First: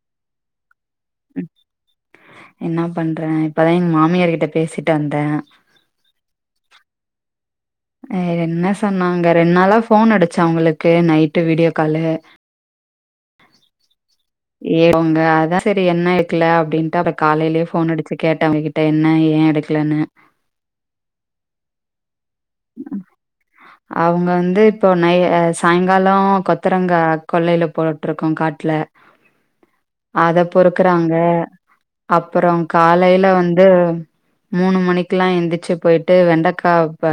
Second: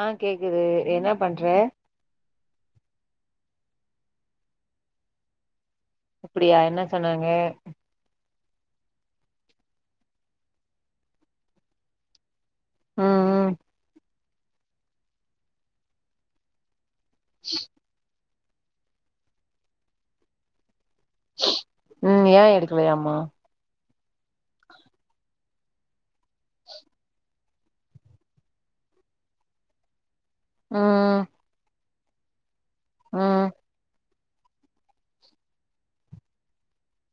ஆ கேக்குது என்ன பண்ற என்ன பண்றே இப்பதா எங்க மாமியார் கிட்ட பேசிட்டு வந்தே அப்டியா என்ன சொன்னாங்க ஆ என்ன சொன்னாங்க ரெண்டு நாளா போன் அடிச்ச அவுங்களுக்கு நைட்டு வீடியோ காலு ம் ம் ஏ உங்க அதா சரி என்ன இருக்கல அப்டின்ட்டு காலையிலே போன் அடிச்சு கேட்ட அவுங்ககிட்ட என்ன ஏய எடுக்கலன்னு ம் ஏய எடுக்கலையாமா ஆஹ் அவங்க வந்து இப்போ நை சாயங்காலோ கொத்தரங்க கொல்லையில போட்டுருக்கோ காட்ல அத பொறுக்குறாங்க ம் அப்பறோ காலையில ம் வந்து மூணு மணிக்கெல்லா எந்திச்சு போயிட்டு வெண்டக்கா ப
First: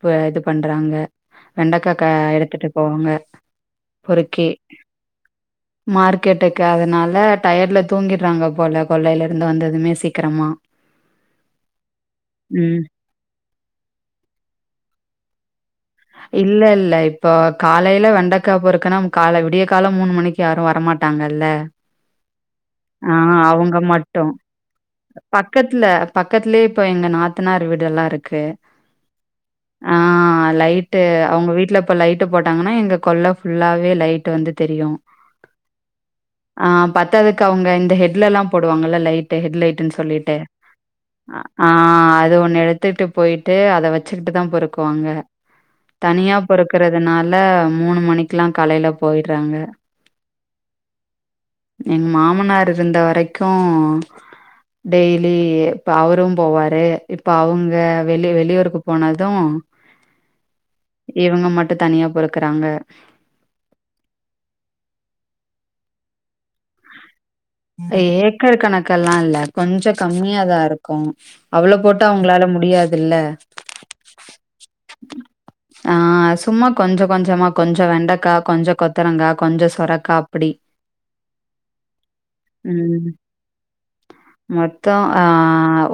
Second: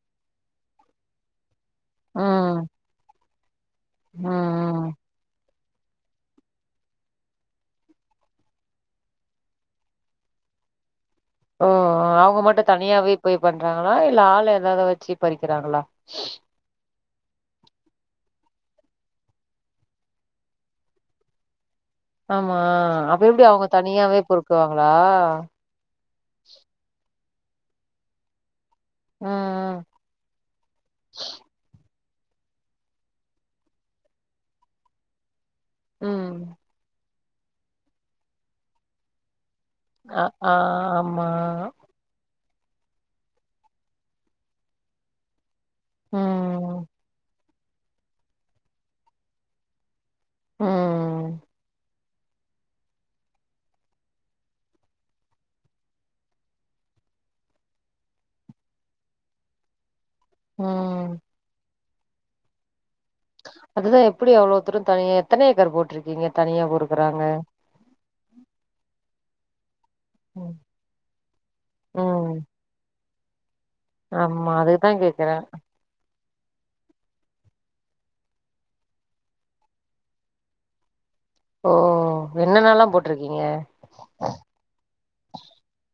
ப இது பண்றாங்க வெண்டக்கா கா ம் ம் எடுத்துட்டு போவாங்க பொறுக்கி ம் மார்க்கெட்டுக்கு அதனால டயர்ல தூங்கிடுறாங்க போல கொள்ளையில இருந்து வந்ததுமே சீக்கிரமா ஓ அவுங்க மட்டும் ம். தனியாவே போய் பண்றாங்களா இல்ல ஆளு ஏதாவது வச்சு பறிக்கிறாங்களா இல்ல இல்ல இப்போ காலைல வெண்டைக்கா பொறுக்குனா கால விடிய கால மூணு மணிக்கு யாரு வரமாட்டாங்கல்ல ஆமா ஆ. அப்ப எப்டி அவுங்க அவங்க தனியாவே பொறுக்குவாங்களா இல்ல பக்கத்துலயே இப்ப எங்க நாத்தனார் வீடு எல்லா இருக்கு ம் ஆஹ் லைட்டு அவுங்க வீட்ல இப்ப லைட்டு போட்டாங்கன்னா எங்க கொள்ள ஃபுல்லாவே லைட் வந்து தெரியு ம் ஆஹ் பத்தாததுக்கு அவுங்க இந்த ஹெட்ல எல்லா போடுவாங்கல்ல லைட் ஹெட் லைட்டுனு அ சொல்லிட்டு ஆ ஆ, ஆமா ஆஹ அது ஒன்னு எடுத்துட்டு போய்ட்டு அத வச்சுக்கிட்டு தா பொருக்குவாங்க தனியா ம் பொறுக்குறதுனால மூணு மணிக்குல்லா காலைல போய்டுறாங்க ம் எங்க மாமனார் இருந்த வரைக்கும் டெய்லி இப்போ அவரு போவாரு இப்போ அவுங்க வெளி வெளியூருக்கு போனது ம் இவங்க மட்டும் தனியா பொருக்குறாங்க அதுதா எப்டி அவ்வளோ தூரோ தனியா எத்தன ஏக்கர் ஏக்கர் போட்டு இருக்குக்கிங்க தனியா பொறுக்குறாங்க ஏக்கர் கணக்கல்லா இல்ல கொஞ்சோ ம் கம்மியாதா இருக்கும் ம் அவ்ளோ போட்டா ம் அவங்களால முடியாதுல்ல ஆமா அதுக்குதா கேக்குற ஆ சும்மா கொஞ்சோ கொஞ்சமா கொஞ்சோ வெண்டக்கா கொஞ்சோ கொத்தரங்கா கொஞ்சோ சொரக்கா அப்டி ஓ என்னென்னல்லா ம் போட்ருக்கீங்க மொத் தோ ஆ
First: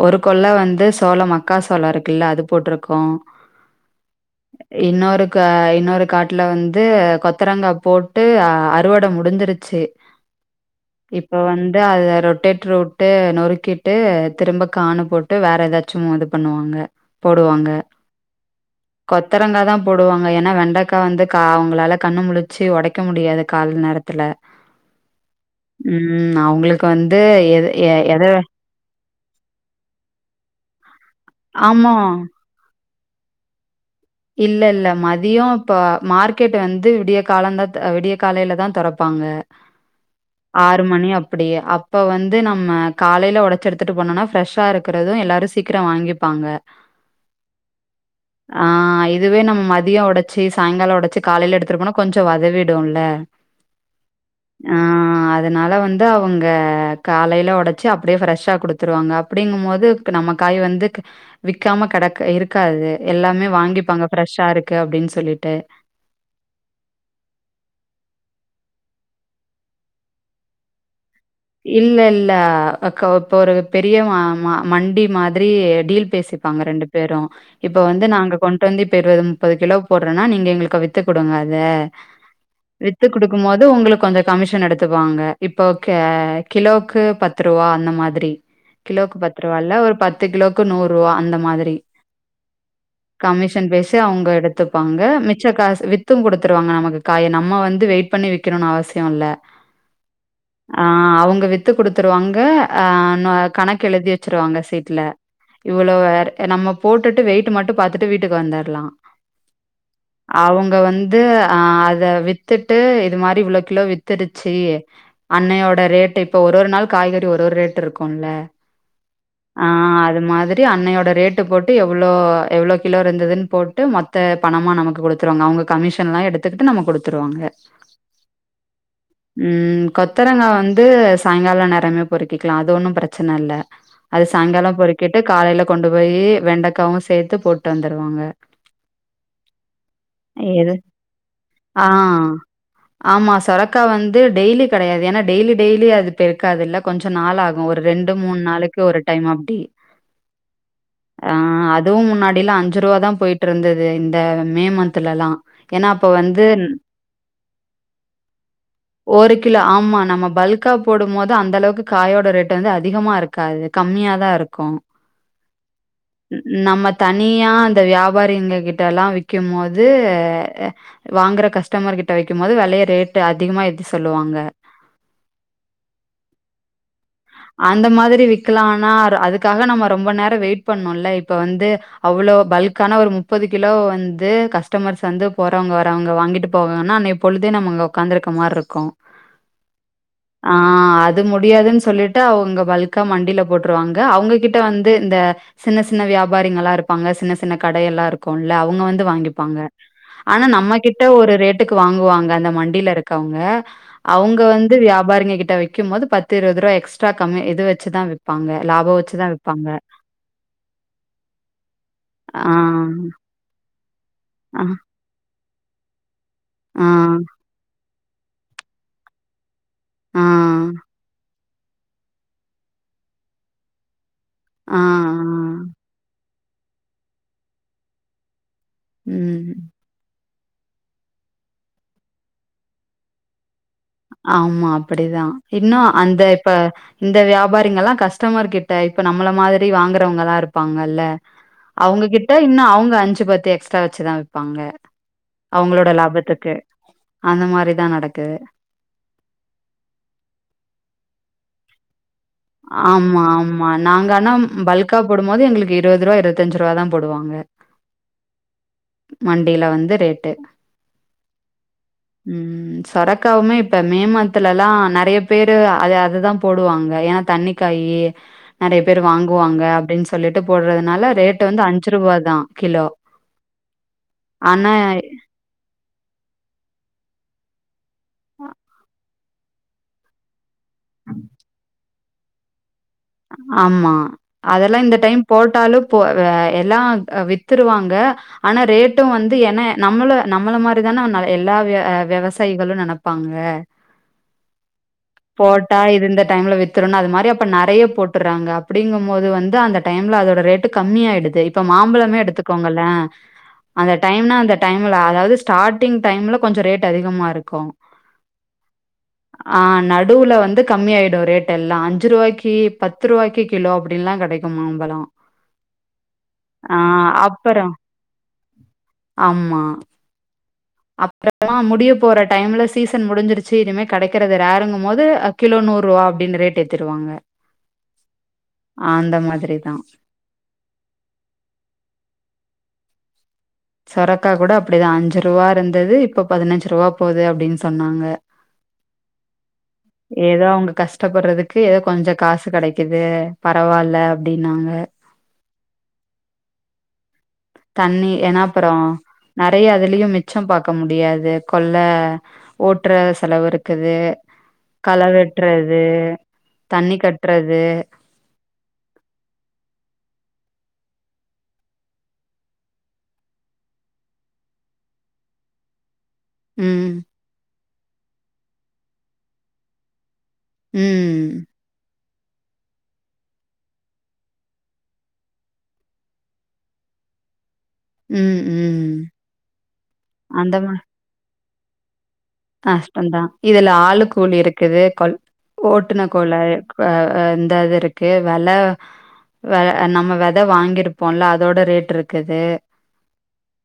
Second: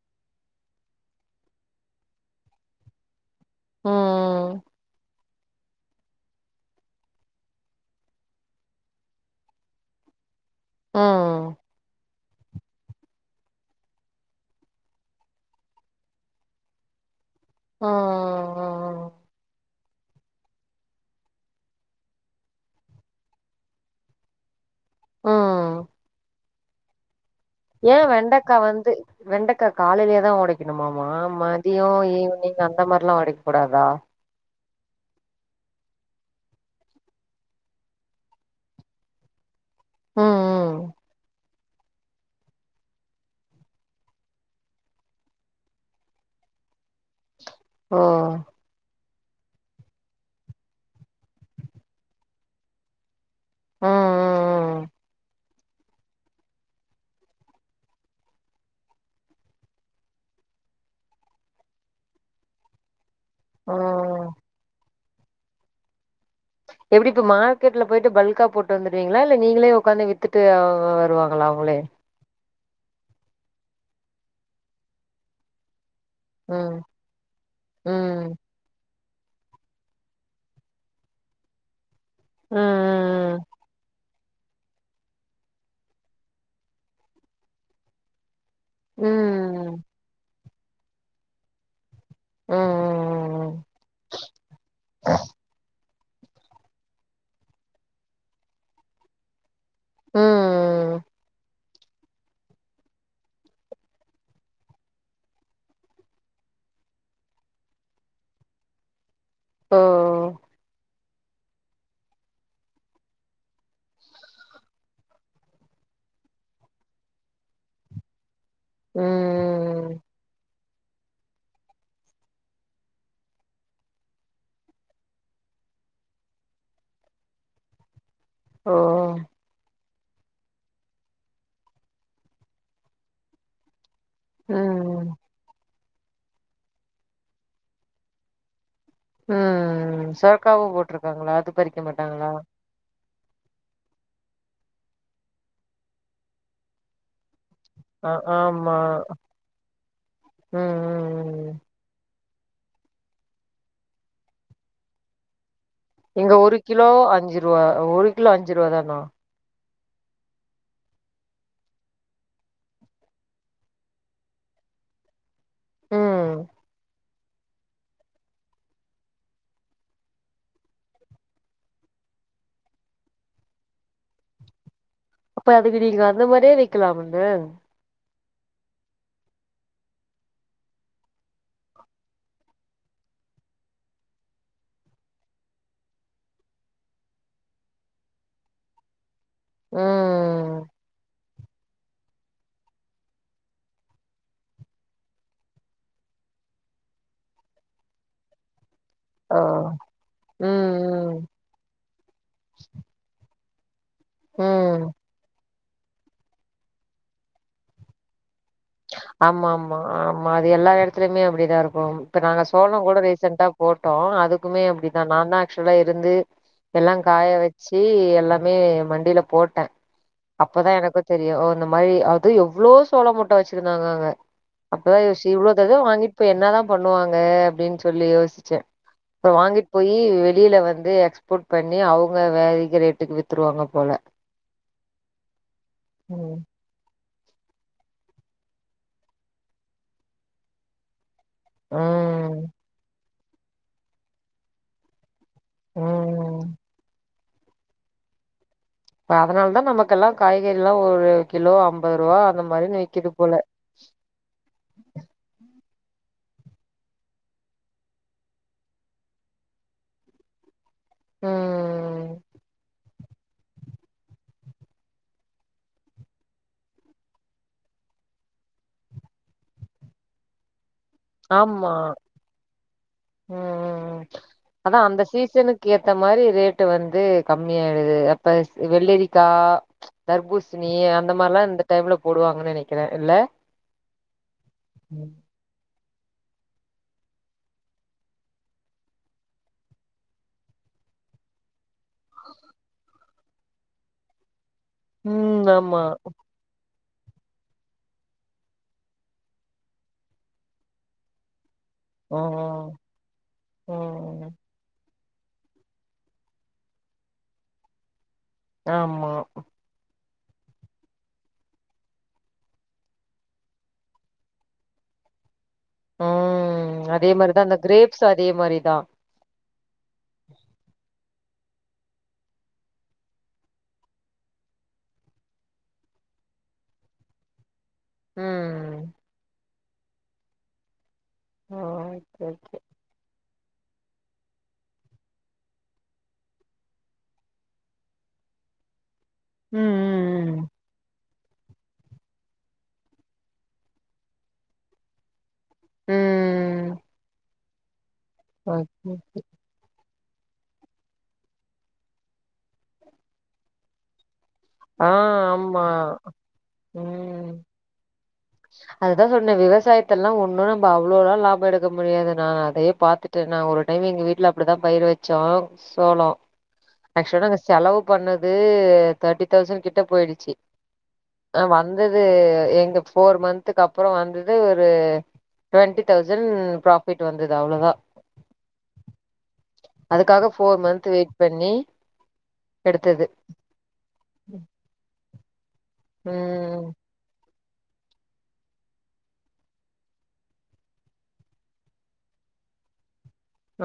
ஒரு கொள்ள வந்து சோள மக்காசோள இருக்குல்ல அது போட்ருக்கோ ம் இன்னொரு கா இன்னொரு காட்டுல வந்து கொத்தரங்கா போட்டு அறுவட முடிஞ்சுருச்சு இப்போ ம் வந்து அத ரொட்டேட்ரு உட்டு நொறுக்கிட்டு திரும்ப காணு போட்டு வேற எதாச்சும் இது பண்ணுவாங்க போடுவாங்க ம் ம் கொத்தரங்கா தா போடுவாங்க ஏன்னா வெண்டக்கா வந்து கா அவங்களால கண்ணு முளிச்சு ஒடைக்க முடியாது கால்ல நேரத்துல ம் ம் அவங்களுக்கு வந்து எது எ ஏய எத வெண்டக்கா வந்து வெண்டக்கா காலைலயே தா ஒடைக்கணுமாமா ஆமா. மதியம் ஈவ்னிங் அந்த மாரிலா ஒடைக் கூடாதா இல்லல்ல மதியம் இப்போ மார்க்கெட்டு வந்து விடிய காலங் காத்த விடிய காலைல தா தொறப்பாங்க ம் ஆறு ம் மணி அப்டிய அப் ப்ப வந்து நம்ம காலைல ஒடச்சு எடுத்துட்டு போனோனா ஃப்ரெஷ்ஷா இருக்குது எல்லாரும் சீக்ரோ வாங்கிப்பாங்க ஓ ஆ இதுவே நம் மதியம் ஒடச்சு சாயங்காலம் ஒடச்சு காலைல எடுத்துட்டு போனா கொஞ்சம் வதவிடும்ல ம் ஆ ம் அத் அதனால வந்து அவங்க காலைல ஒடச்சு அப்டியே ஃப்ரெஷ்ஷா குடுத்துருவாங்க அப்டிங்கும்போது நம்ம காய் வந்து விக்காம கெடக் இருக்காது எல்லாமே ம் வாங்கி ம் ஷா இருக்கு அப்டின் சொல்லிட்டு எப்டி இப்ப மார்க்கெட்ல போயிட்டு பல்கா போட்டு வந்துருவீங்ளா இல்ல நீங்களே உக்காந்து வித்துட்டு வா வருவாங் இல்லல்ல அக்கா இப்ப ஒரு பெரிய ம ம மண்டி மாதிரி டீல் பேசிப்பாங்க ம் ரெண்டு பேரும் இப்ப வந்து ம் நாங்க கொண் வந்திப் இருவ முப்பது கிலோ போட்றேன்னா நீங்க எங்களுக்கு வித்து குடுங்க அத வித்து ம் குடுக்குமோது உங்ளுக் கொஞ்சோ கமிஷன் எடுத்துக்வாங்க இப்ப கே கிலோக்கு பத்து ருவா அந்த மாதிரி கிலோக்கு பத்து ருவால்ல ம் ஒரு பத்து கிலோக் கு நூறுவா அந்த மாதிரி ம் ம் ம் கமிஷன் பேசி அவங்க எடுத்துப்பாங்க மிச்ச காசு வித் த்தும் குடுத்துருவாங்க நமக்கு காய நம்ம வந்து வெயிட் பண்ணி விக்கணுன் அவசியோ இல்ல ம் ம் ஆ ம் ம் ம் அவ் வித்து குடுத்துருவாங்க ஆனா கணக்கு எழுதி வச்சிருவாங்க சீட்ல இவ்ளோ வேற நம்ம போட்டுட்டு வெயிட்டு மட்டு பாத்துட்டு வீட்டுக்கு வந்துர்லா ஓ அவங்க வந் து ஆ அத வித்துட்டு இது மாரி இவ்ளோ கிலோ வித்துடுச்சு அன்னையோட ரேட்டுக் இப்ப ஒரு ஒரு நாள் காய்கறி ஒரு ஒரு ரேட் இருக்கும்ல ஆ ம் அது மாதிரி டு அன்னையோட ரேட்டு போட்டு எவ்ளோ எவ்ளோ கிலோ இருந்துதுன் போட்டு மொத்த பணமா நமக்கு குடுத்துருவாங்க அவங்க கமிஷன்லா எடுத்துக்கிட்டு நமக் குடுத்துருவாங்க ஓ ம் கொத்தரங்கா வந்து சாய்ங்கால நேரமே பொறுக்கிக்கலா அது ஒன்னும் பிரச்சன இல்ல அது சாய்ங்கால ம் பொறுக்கிட்டு காலைல கொண்டு போயி வெண்டக்காவும் சேத்து போட்டு வந்துருவாங்க ம் ம் சொரக்காவு எது போட்ருக்காங்ளா அது பறிக்க ஆ மாட்டாங்களா ஆமா சொரக்கா வந்து டெய்லி கெடையாது ஏன்னா டெய்லி டெய்லி அது பெருக்காது இல்ல கொஞ்சம் நாள் ஆகும் ஒரு ஆ ரெண்டு மூண் ஆமா நாளுக்கு ஒரு டைம் அப்டி ம் ம் ஆ ம் அது அதுவும் முன்னாடிலா அஞ்சுருவா தா போயிட்டு இருந்துது இந்த மே மந்த்துலலா இங்க ஒரு கிலோ அஞ்சு ருவா ஒரு கிலோ அஞ்சு ருவா தானா ஒரு கிலோ ஆமா நம்ம பல்க்கா போடும் மோது அந்த அளவுக்கு காயோட ரேட்டு வந்து அதிகமா இருக்காது கம்மியா தா இருக்கு ம் நம்மத் தனியா அந்த வியாபாரிங்க கிட்டலா விக்கும்போது வாங்குற கஸ்டமர் கிட்ட விக்கும் போது வெலய ரேட்டு அதிகமா எத்தி சொல்லுவாங்க அப்ப அதுக்கு நீங்க அந்த மாரியே விக்கலாமுங்க அந்த மாதிரி விக்கலா ஆனா அதுக்காக நம்ம ரொம்ப நேரம் வெயிட் பண்ணும்ல இப்போ வந்து அவ்ளோ பல்க்கான ஒரு முப்பது கிலோ வந்து கஸ்டமர்ஸ் வந்து போறவங்க வரவங்க வாங்கிட்டு போவாங்கன்னா பொழுதே நம்ம இங்க ஒக்காந்துருக்க மாரிருக்கோ ம் ஆ அது முடியாதுன் சொல்லிட் டு அவங்க பல்க்கா மண்டில போட்டுருவாங்க அவங்ககிட்ட வந்து இந்த சின்ன சின்ன வியாபாரிங்கல்லா இருப்பாங்க சின்ன சின்ன கடையெல்லா இருக்கு ல்ல அவங்க வந்து ஓ வாங்கிப்பாங்க ஆனா நம்ம கிட்ட ம் ஒரு ரேட் டுக்கு வாங்குவாங்க அந்த மண்டில இருக்கவங்க ம் அவங்க வந்து ம் வியாபாரிங்க கிட்ட வைக்கும் போது பத்து து இருவது ருவா எக்ஸ்ட்ரா கம்மி இது வச்சுதா இருப்பாங்க லா ஆமா ஆமா ஆமா அது எல்லா எடத்துலயுமே அப்டிதா இருக்கு இப்ப நாங்க ஆ சோழோ கூட ரீசன்டா போட்டோ அதுக்குமே ஆ அப்டிதா நான்தா ஆக்சுவலா அப்டிதா இருந்து ஆ எல்லா காய வச்சு எல்லாமே மண்டில போட்டே ஆ அப்பதா எனக்கு தெரியு இந்த மாரி அது எவ்ளோ சோள மூட்ட வச்சுருந்தாங்க அங்க ஆ ஆ அப்பதா யோசிச்சே இவ்ளோ தத வாங்கிட் போய் என்னதா பண்ணுவாங்க அப்டின் சொல்லி யோசிச்சே அப்புற ம் வாங்கிட் போயி வெளில வந்து எக்ஸ்போர்ட் பண்ணி அவங்க வேதிக ரேட்டுக்கு வித் ருவாங்க போல ஆமா அப்டிதா இன்னு அந்த ம் இப்ப இந்த வியாபாரிங்கல்லா கஸ்டமர் கிட்ட இப்ப நம்மள மாதிரி வாங்குறவங்கல்லா இருப்பாங்கல்ல அவங்ககிட்ட ம் இன்னு அவுங்க அஞ்சு பத்து எக்ஸ்ட்ரா வச்சுதா விப்பாங்க அவங்களோட லாபத்துக்கு ம் அந்த மாரிதா நடக்குது இப்ப அதனால தான் நமக்குெல்லா காய்கறில்லா ஒரு கிலோ ஐம்பது ருவா அந்த மாரின் விக்குது ஆமா போல ஆமா நாங்க ஆனா பல்கா போடும்போது எங்களுக்கு இருபது ருவா இருவத்தஞ்சு ருவாதா போடுவாங்க மண்டில வந்து ரேட்டு ம் ம் சொரக்கவுமே இப்ப மே மனத்துலலா நெறைய பேரு அது அததா போடுவாங்க ஏன்னா தண்ணிக்காய் நெறைய பேர் வாங்குவாங்க அப்டின் சொல்லிட்டு போட்றதுனால ரேட் வந்து ஆமா அஞ்சு ருவாதா கிலோ ம் ம் ஆனா க்கு ஏத்த மாரி ரேட்டு வந்து கம்மிய ஆயிடுது அப்ப வெள்ளரிக்கா தர்பூசணி அந்த மார்லா இந்த டைம்ல போடுவாங்கன்னு நெனைக்கிறே இல்ல ஆமா அதெல்லா இந்த டைம் போட்டாலும் போ எல்லா வித்துருவாங்க ஆனா ரேட்டு வந்து ஏன்ன நம்மள நம்மள மாதிரிதானே எல்லா் வெவசாயிகளு நினைப் ப்பாங்க ம் போட்டா ஆமா இது இந்த டைம்ல வித்துறன்னு அது மாரி அப்ப நெறைய போட்டுறாங்க அப்டிங்கும் போது வந்து அந்த டைம்ல அதோட ரேட்டு் கம்மிய ஆயிடுது இ இப்ப மாம்பழமே ஆ எடுத்துக்கோங்கல்லே அந்த ம் டைம்னா அந்த டைம்ல அதாது ஸ்டார்டிங் டைம்ல கொஞ்ச ரேட் அதிகமா இருக்கு ஆமா ஆ நடுல வந்து கம்மி ஆயிடு ரேட் எல்லா அஞ்சு ருவாய்க்கு பத்து ருபாய்க்கு கிலோ அப்டின்லா கெடைக்கு மாம்பழ ம் அதே மாரிதா இந்த அப்பறோ க்ரேப்ஸ் அதே மாரிதா ஆமா அப்புறமா முடிய போற டைம்ல சீசன் முடிஞ்சிருச்சு இனிமே கெடைக்கறது ரேருங்கும் போது கிலோ நூறு ருவா அப்டினு ரேட் ஏத்துடுவாங்க ம் அந்த மாதிரிதா ஓ ஓக்கே ஓக்கே சொரக்கா கூட அப்டிதா அஞ்சு ருவா இருந்துது இப்ப பதினஞ்சு ருவா போது அப்டின்னு சொன்னாங்க ம் ஏதோ ம் அவுங்க கஷ் ட்டபட்றதுக்கு ஏதோ கொஞ்ச காசு கெடைக்குது பரவால்ல அப்டின்னாங்க ம் ம் ம் தண்ணி ஏனா அப்பறோ ந ஓகே நெறயா அதுலயு மிச்சோ பாக்க முடியாது கொள்ள ஓட்ற செலவு இருக்குது ஆ கள ஆமா வெட்றது தண்ணி ம் கட்றது அதுதா சொன்னே விவசாயத்லல்லா ஒன்னு நம்ம அவ்ளோலா லாபோ எடுக்க முடியாது நா அதயே பாத்து து நா ஒரு டைம் எங்க வீட்ல அப்டிதா பயிர் வச்சோ சோளோ ம் ஆக்சுவலா நாங்க செலவு பண்ணது தர்ட்டி தௌசண்ட் கிட்ட போயிடுச்சி ம் ஆ வந்தது எங்க ஃபோர் மந்த்கப்பறோ வந்து ஒரு ட்வெண்ட்டி தௌசண்ட் ப்ராஃபிட் வந்துது அவ்ளோதா ம் ம் அதுக்காக அந்த ஃபோர் மந்த்‌ வெயிட் பண்ணி எடுத்தது நஷ்டோந்தா இதுல ஆளு கூலி இருக்குது கொல் ஓட்டுன கோல ம் ஆ‌ ஆ இந்தது இருக்கு வெல வெ நம்ம வெத வாங்கிருப்போல அதோட ரேட் இருக்குது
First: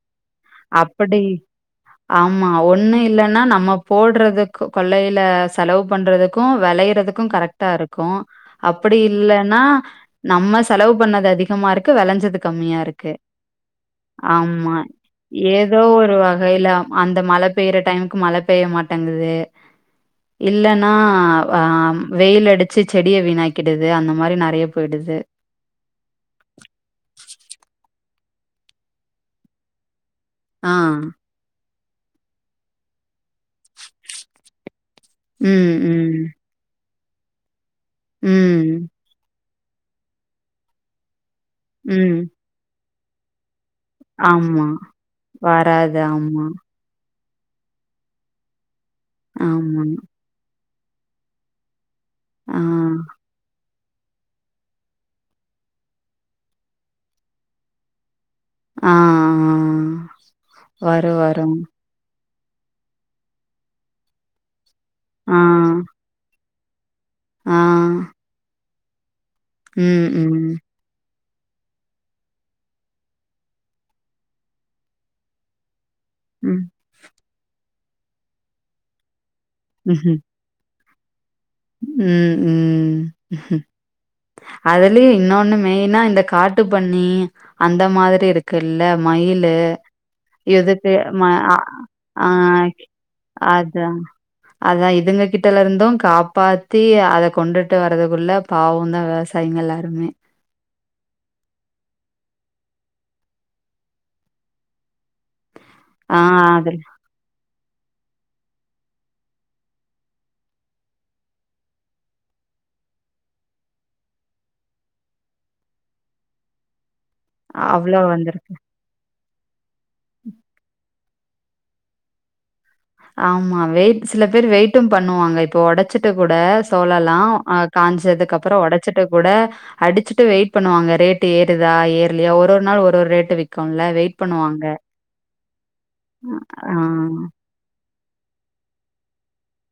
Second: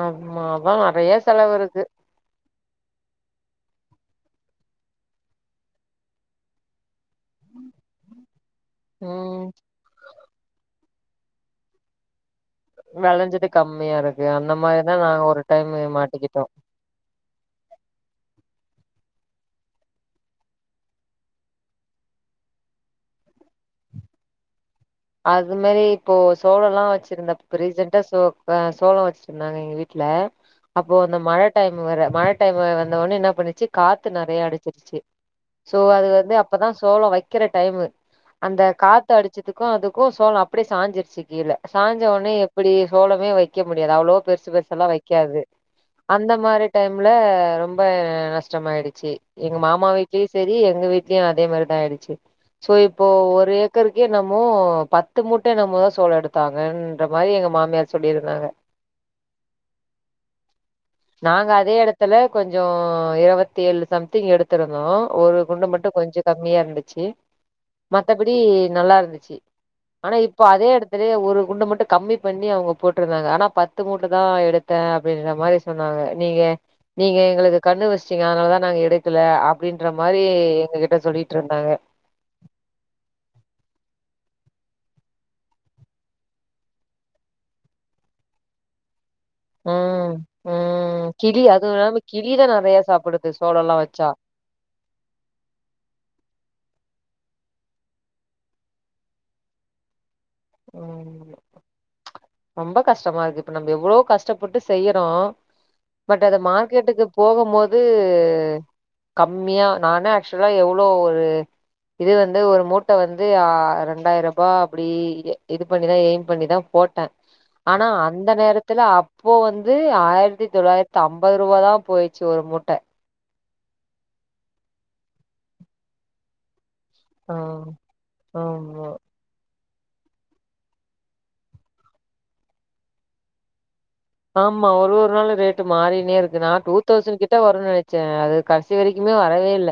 ஆமா அதா அப்படி நெறயா செலவு இருக்கு ஆமா ஒண்ணு இல்லனா நம் நம்ம போட்றது கொள்ளையில செலவு பண்றதுக்கு வெளையறது க்கு கரெக்டா இருக்கு அப்டி ம் இல்லேனா நம்ம செலவு பண்ணது அதிகமா இருக்கு வெளஞ்சது கம்மியா இருக்கு வெளஞ்சது கம்மியா இருக்கு அந்த ஆமா மாரிதா நாங்க ஒரு டைம் ஏதோ ஒரு மாட்டிக்கிட்டோ வகையில அந்த மழ பெய்ற டைமுக்கு மழ பெய்ய மாட்டேங்குது இல்லன்னா வ ஆ வெயில் அடுச்சு செடிய வீணாக்கிடுது அந்த மாரி நெறயா போய்டுது அதுமாரி இப்போ சோளோலா வச்சுருந்த இப்ப ரீசண்டா சோ அ சோளோ வச் ருந்தாங்க எங்க வீட்ல ஆ அப்போ அந்த மழ டைம் வேற மழ டைம் வந்தவொனே என்ன பண்ணுச்சு காத்து நெறைய அடுச்சுருச்சு ம் சோ அது ம் வந்து அப்பதா சோளோ வெக்கிற டைமு ம் அந்த காத்து அடுச்சதுக்கு அதுக்கு சோளோ அப்டியே சாஞ்சுருச்சு கீழ சாஞ்ச ம் ஒனே இப்டியே சோளமே வைக்க முடியாது அவ்ளோவோ பெருசு ஆமா பெருசால்லா வைக்காது வராது. அந்த ஆமா, மாரி டைம்ல ரொம்ப நஷ்டமாயிடுச்சு எங்க ஆமா. மாமா வீட்லயு செரி எங்க வீட்லயு அதே மாரிதா ஆய்டுச்சு ஆ, சோ இப்போ ஒரு ஏக்கருக்கே நம் மோ பத்து மூட்ட என்னமோதா சோளோ எடுத்தாங்கன்ற மாரி எங்க மாமியார் சொல்லிருந்தாங்க ஆ, ஆ. வரும், நாங்க வரும். அதே எடத் த்துல கொஞ்சோ இருவத்தேழு சம்திங் எடுத்திருந்தோ ஒரு ஆ, குண்டு மட்டு கொஞ்சோ கம்மியா இருந்து சு ஆ. மத்தபடி நல்லா இருந்துச்சு ம், ஆனா இப்ப ம். அதே எடத் துலேயே ஒரு குண்ட மட்டு கம்மி பண்ணி அவுங்க போட்ருந்தாங்க ஆனா பத்து மூட்ட தா எடுத்தே அப்டின்ற மாரி சொன்னாங்க நீங்க ம். நீங்க எங்குளுக்கு கண்ணு வச்டீங்க அதுனாலதா நாங்க எடுக்கல அப்டின்ற ம்ஹ்ம். மாரி எங்க கிட் ட சொல்லிட்ருந்தாங்க ம் ம் அதுலயு இன்னோன்னு மெயினா இந்த காட்டு பன்னி அந்த மாதிரி இருக்குல்ல மயில் லு ம் எதுக்கு ம் ம கிளி ஆ அதுவு இல்லாம அ ஆ கிளிதா நெறைய சாப்புடுது சோளோல்லா அதா வச்சா அதா இதுங்க கிட்டல இருந்து காப் பாத்தி அத கொண்டுட்டு வரதுக்குள்ள பாவோதா விவசாயிங்க எல்லாருமே ஓ ரொம்ப கஷ்டமா இருக்கு இப்ப நம்ப எவ்வளோ கஷ்டப்பட்டு செய்யறோ ஆ பட் அது அதில் மார்க்கெட்டுக்கு போகும்மோது கம்மியா நானே ஆக்சுவலா எவ்ளோ ஒரு இது வந்து ஒரு மூட்ட வந்து ஆ ரெண்டாயிரபா அப்படி இது பண்ணிதா எய்ம் பண்ணிதா போட்டே ஆனா அவ்ளோ அந்த வந்துரு நேரத் துல அப்போ வந்து ஆயிரத்தி தொள்ளாயிரத்தம்பதுருபாதா போய்ச்சு ஒரு மூட்ட ஆமா வெயிட் சில பேர் வெயிட்டும் பண்ணுவாங்க இப்ப ஒடச்சிட்டு கூட தோலல்லா ஆ அ காஞ்சதுக்கு அப்புறோ ஆமா ஒடச்சிட்டு கூட அடிச்சுட்டு வெயிட் பண்ணுவாங்க ரேட்டு ஏறுதா ஏற்லியா ஒரு ஒர் நாள் ஒரு ஒர் ரேட்டு விக்குல வெயிட் பண்ணுவாங்க. ஆமா ஒரு ஒரு நாளு ரேட்டு மாறினே இருக்கு நா ஆ டூ தௌசண்கிட்ட வ ரு நெனச்சே அது கட்சி வெரிக்குமே வரவே இல்ல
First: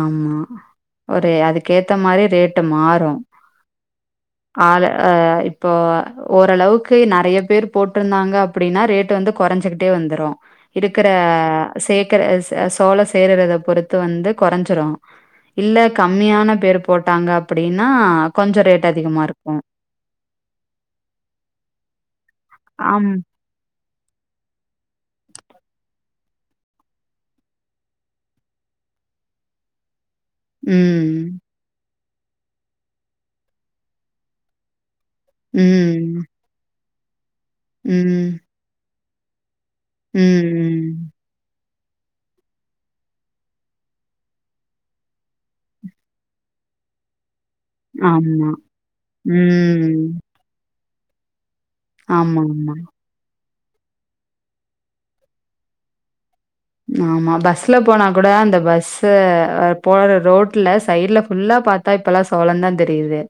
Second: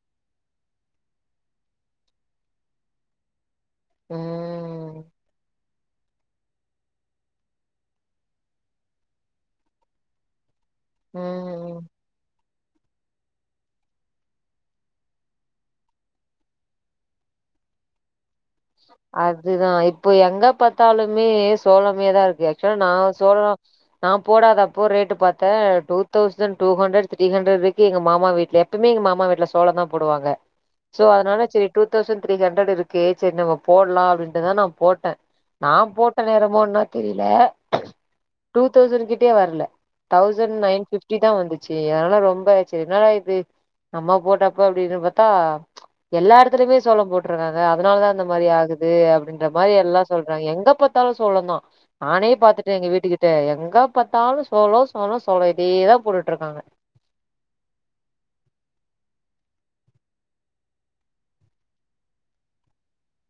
ஆமா ஒரு அதுக்கேத்த மாரி ரேட்டு மாறு ஆல ம் ஆ இ இப்போ ஓரளவுக்கு நறைய பேரு போட்டிருந்தாங்க அப்படின்னா ரேட்டு் வந்து கொறஞ்சுகிட்டே வந்துரு இருக்கிற ம் சேக்கர ச சோளோ சேருரத பொறுத்து வந்து கொறஞ்சிரு இல்ல கம்மியான பேரு போட்டாங்க அப்படின்னா கொஞ்சோ ரேட் அதிகமா இருக்கும். அதுதா இப்போ எங்க பாத்தாலுமே சோளமேதா இருக்கு ஆக்சுவலா நா ஆம். சோளோ நா போடாத அப்போ ரேட்டு பாத்தே two thousand two hundred three ஹண்ட்ரட்ருக்கு எங்க மாமா வீட்ல்யே எப்பிமே எங்க மாமா வீட்ல சோளந்தா போடுவாங்க சோ ம். அதனால செரி டூ தௌசண்ட் த்ரீ ஹண்ட்ரடிருக்கே செர் நம்ம போட்லா அப்டின்ட்டுதா நா போட்ட நா ம். போட்ட நேரமோ என்ன தெரியில ம் டூ தௌசணு கிட்டயே வரல தௌசண் நைன் ஃபிப் ம். டி தா வந்துச்சு அதனால ரொம்ப ச என்னடா இது நம்ம போட்டப்ப அப்டினு பாத்தா எல்லா எடத்துலயுமே சோளம் போட்ருக்காங்க அதனாலதா இந்த மாரி ஆமா. ஆகுது அப்டின்ற மாரி எல்லா ம். சொல் றாங்க எங்க பாத்தாலு சோளந்தா நானே ஆமா, ஆமா. பாத்துட்டு எங்க வீட்டுக்கிட் ட எங்க பாத்தாலு சோளோ சோளோ சோளோ இதேதா போட்டுட்ருக்காங்க ஆமா பஸ்ல போனா கூட அந்த பஸ்ஸ அ போற ரோட்ல சைட்ல ஃபுல்லா பாத் தா இப்பெல்லா சோளந்தா தெரியிது